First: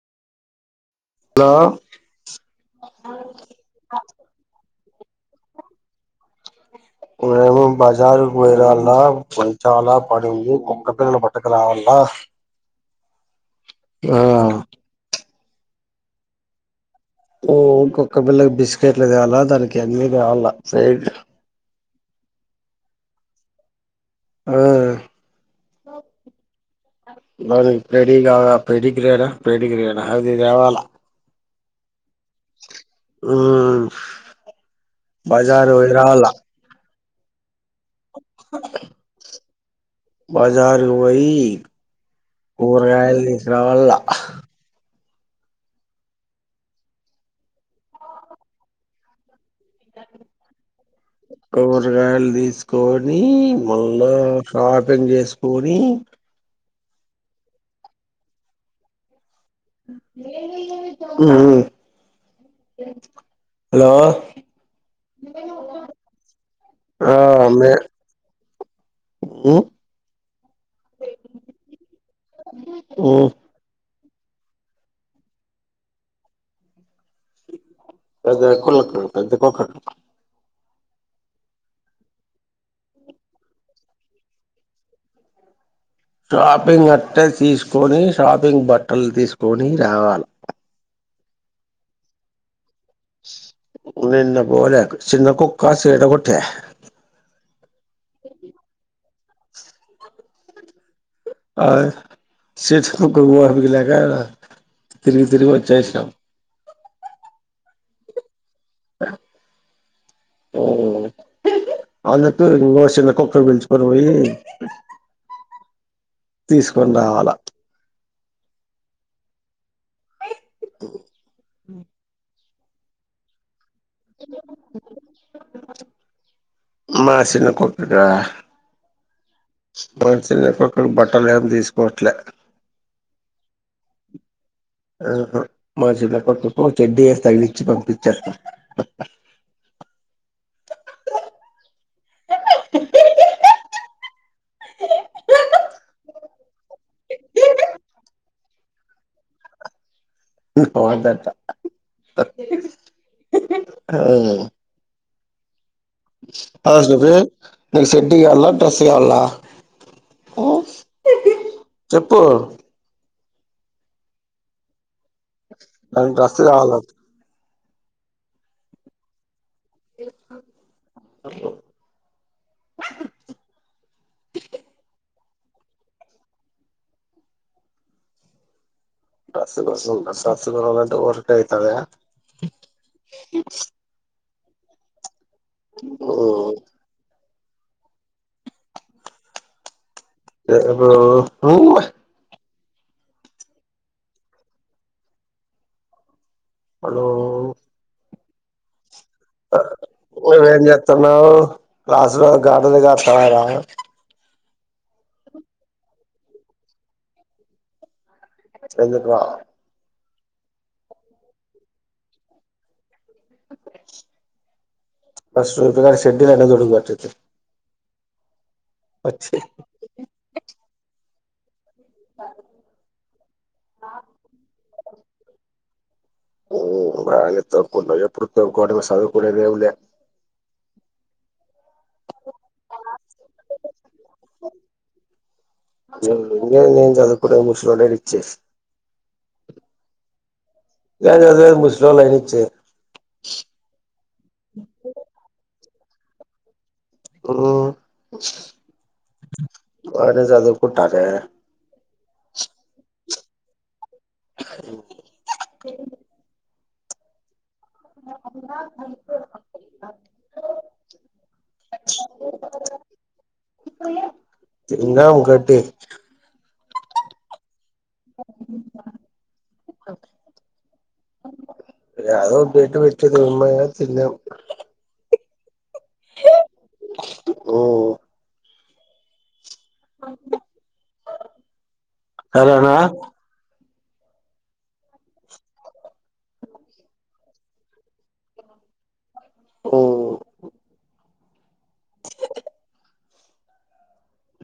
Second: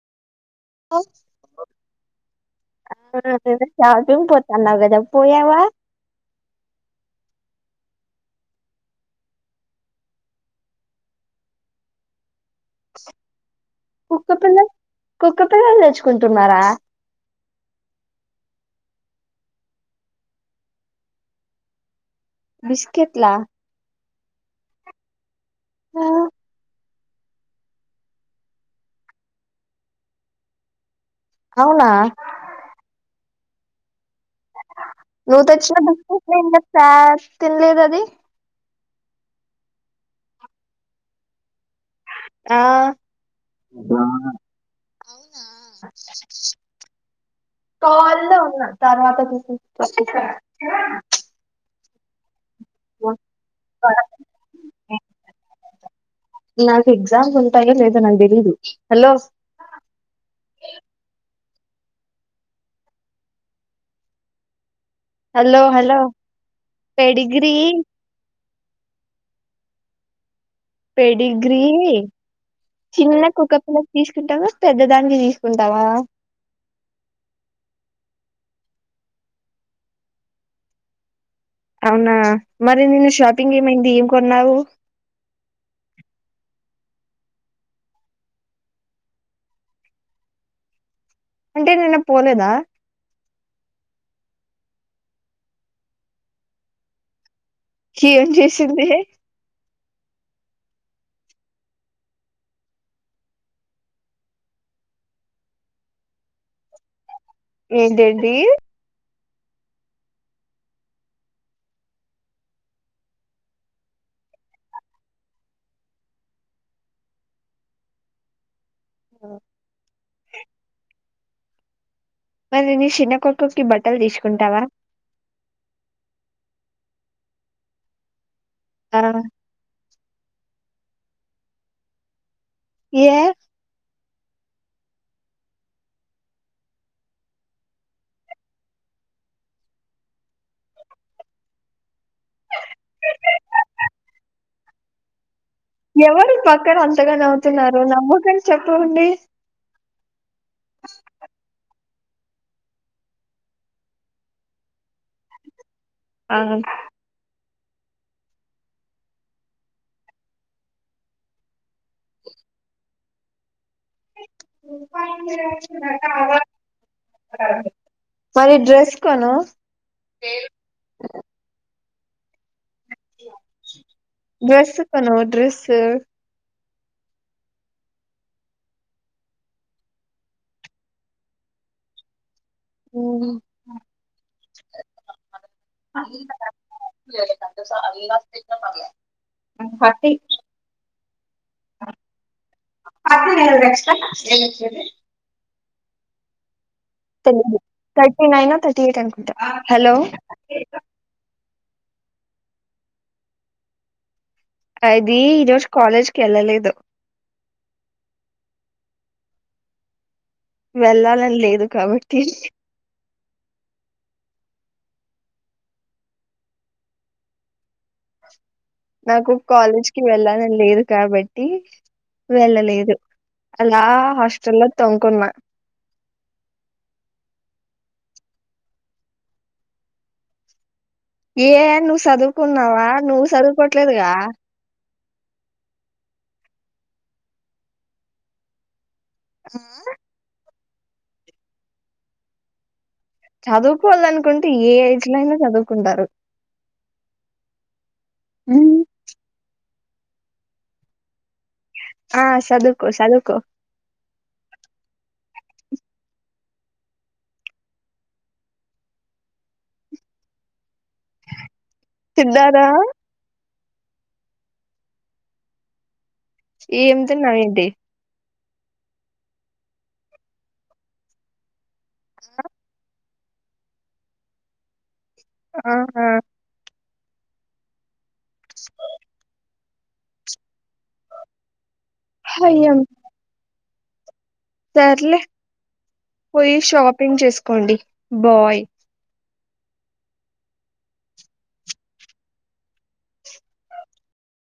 hello ఆ అదేదో charging పెట్టు అన్నావ్ కదా పోయావ మేము బజారుకు పోయరాళ్ళ ప చాలా పడింది, కుక్క పిల్లలు పట్టకు రావల్ల ఆ కుక్క పిల్ల కుక్క పిల్లలు తెచ్చుకుంటున్నారా ఓ కుక్క పిల్లకి బిస్కెట్లు తేవాలా దానికి అన్నిీ కావాలా ఫైడ్ బిస్కెట్ లా ఆ దాని పేడిగా పేడిగ్రేడా పేడి గ్రేడా అది దేవాల అవునా హూ నుతచ్చ [unintelligible] తినలేద్ అది బజారు ఓ.. యీ ఆ కూరగాయల్ తీసుకురావల్లా కాల్ల్లో ఉన్నా తర్వాత చూసి తెచ్చిస్తా కూరగాయల్ తీస్ కోని మళ్ళా షాపింగ్ చేసుకొని నాకు ఎగ్జామ్ప్ ఉంటాయో లేదో నాక్ తెలీదు హలో హ్మ్ హలో హలో హలో ఆ పెడిగ్రీ మే మ్మ్ పెడిగ్రీ చిన్న మ్మ్ కుక్కపిల తీసుకుంటవా పెద్దదానికి తీసుకుంటావా అదే కొల్లకు అద్ద కొక్క అవునా మరి నిన్న షాపింగ్ ఏమైంది ఏం కొన్నావు షాపింగ్ అట్టే తీసుకొని షాపింగ్ బట్టలు తీసుకొని రావాల్ అంటే నిేన్న పోలేదా నిన్న బోలా సిన్నా కుక్కా సేత కొట్టే ఏం చేసింది ఆ చేత్కుకుక్క కొరికిది లేక తిరిగి తిరిగి వచ్చేసినాం ఏంటిేంటి అందుకు ఇంగో చిన్న కుక్క పిల్చుకొని పోయి తీసుకొని రావాల ఆ అ మరి నీ శిన్న కుక్క కి బట్ ట్టలు తీసుకుంటావా మా చిన్న కూతురా ఆ [unintelligible] పూడు బాటలేం తీసుకోవట్లే ఏ ఆహా మా చిన్న కొతుకు చెడీసి తగిలించి పంపించస్త ఎవరు పక్కన అంతగా నవ్వుతున్నారు నవ్వుకని చెప్పండి అ ఆ అ [unintelligible] నేను చెడీ ఈయాలన డ్రస్ ఈయాలన చేపు వా నాకు డ్రెస్ కావాల మరి డ్రెస్ కొను ఏ డ్రెస్ కొను డ్రెస్సు బసు బ సస బలంట వర్క అయితాద హ్మ్ [inaudible] [inaudible] ఆ హా ఏవో టుమచ్ పాలన [unintelligible] మనం తెలియదు నైనాథర్టీ ఎయిట్ అనుకుంటా హలో నువెంచస్తానవ్ క్లాస్ లో గడిదలుగస్తానర అది ఈరోజు కాలేజ్ కేళ్ళలేదు చెందుకు వెళ్ళాలని లేదు కాబట్టి పస్ ర ప్రక సెడ్డినే దొడుకు అత్తయితే నాకు కాలేజ్కి వెళ్ళాలని లేదు కాబ టి వెళ్ళలేదు అలా హాస్టల్లో తొంకున్నా హ్మ్ బానే తొంకున్నావ్ ఎప్పుడు తొంకోడమే సదువుకొనేది ఏం లా ఏ నువ్వు చదువుకున్నావా నువ్వు చదువుకోట్లేదుగా [unintelligible] నేను చదువుకోలేదు [unintelligible] ఆ గద అదే ముసలోళ్ళుఅయినిచ్చే చదువుకోవల్ల అనుకుంటే ఏ ఏజ్ లో ఐనా చదువుకో కుంటారు ఓ బానే చదుకుంటానే ఆ సదువుకో సదువుకో [unintelligible] తిద్ధారా తిన్నా ఒకటి ఎం తిన్నావ్ ఏంటి అదయాదో బయట పెట్టిండ మా అమ్మయ్య తిన్నాం ఆహా ఓ సరేనా అయ్యం సర్లే పోయి షాపింగ్ చేసుకోండి బాయ్ ఓ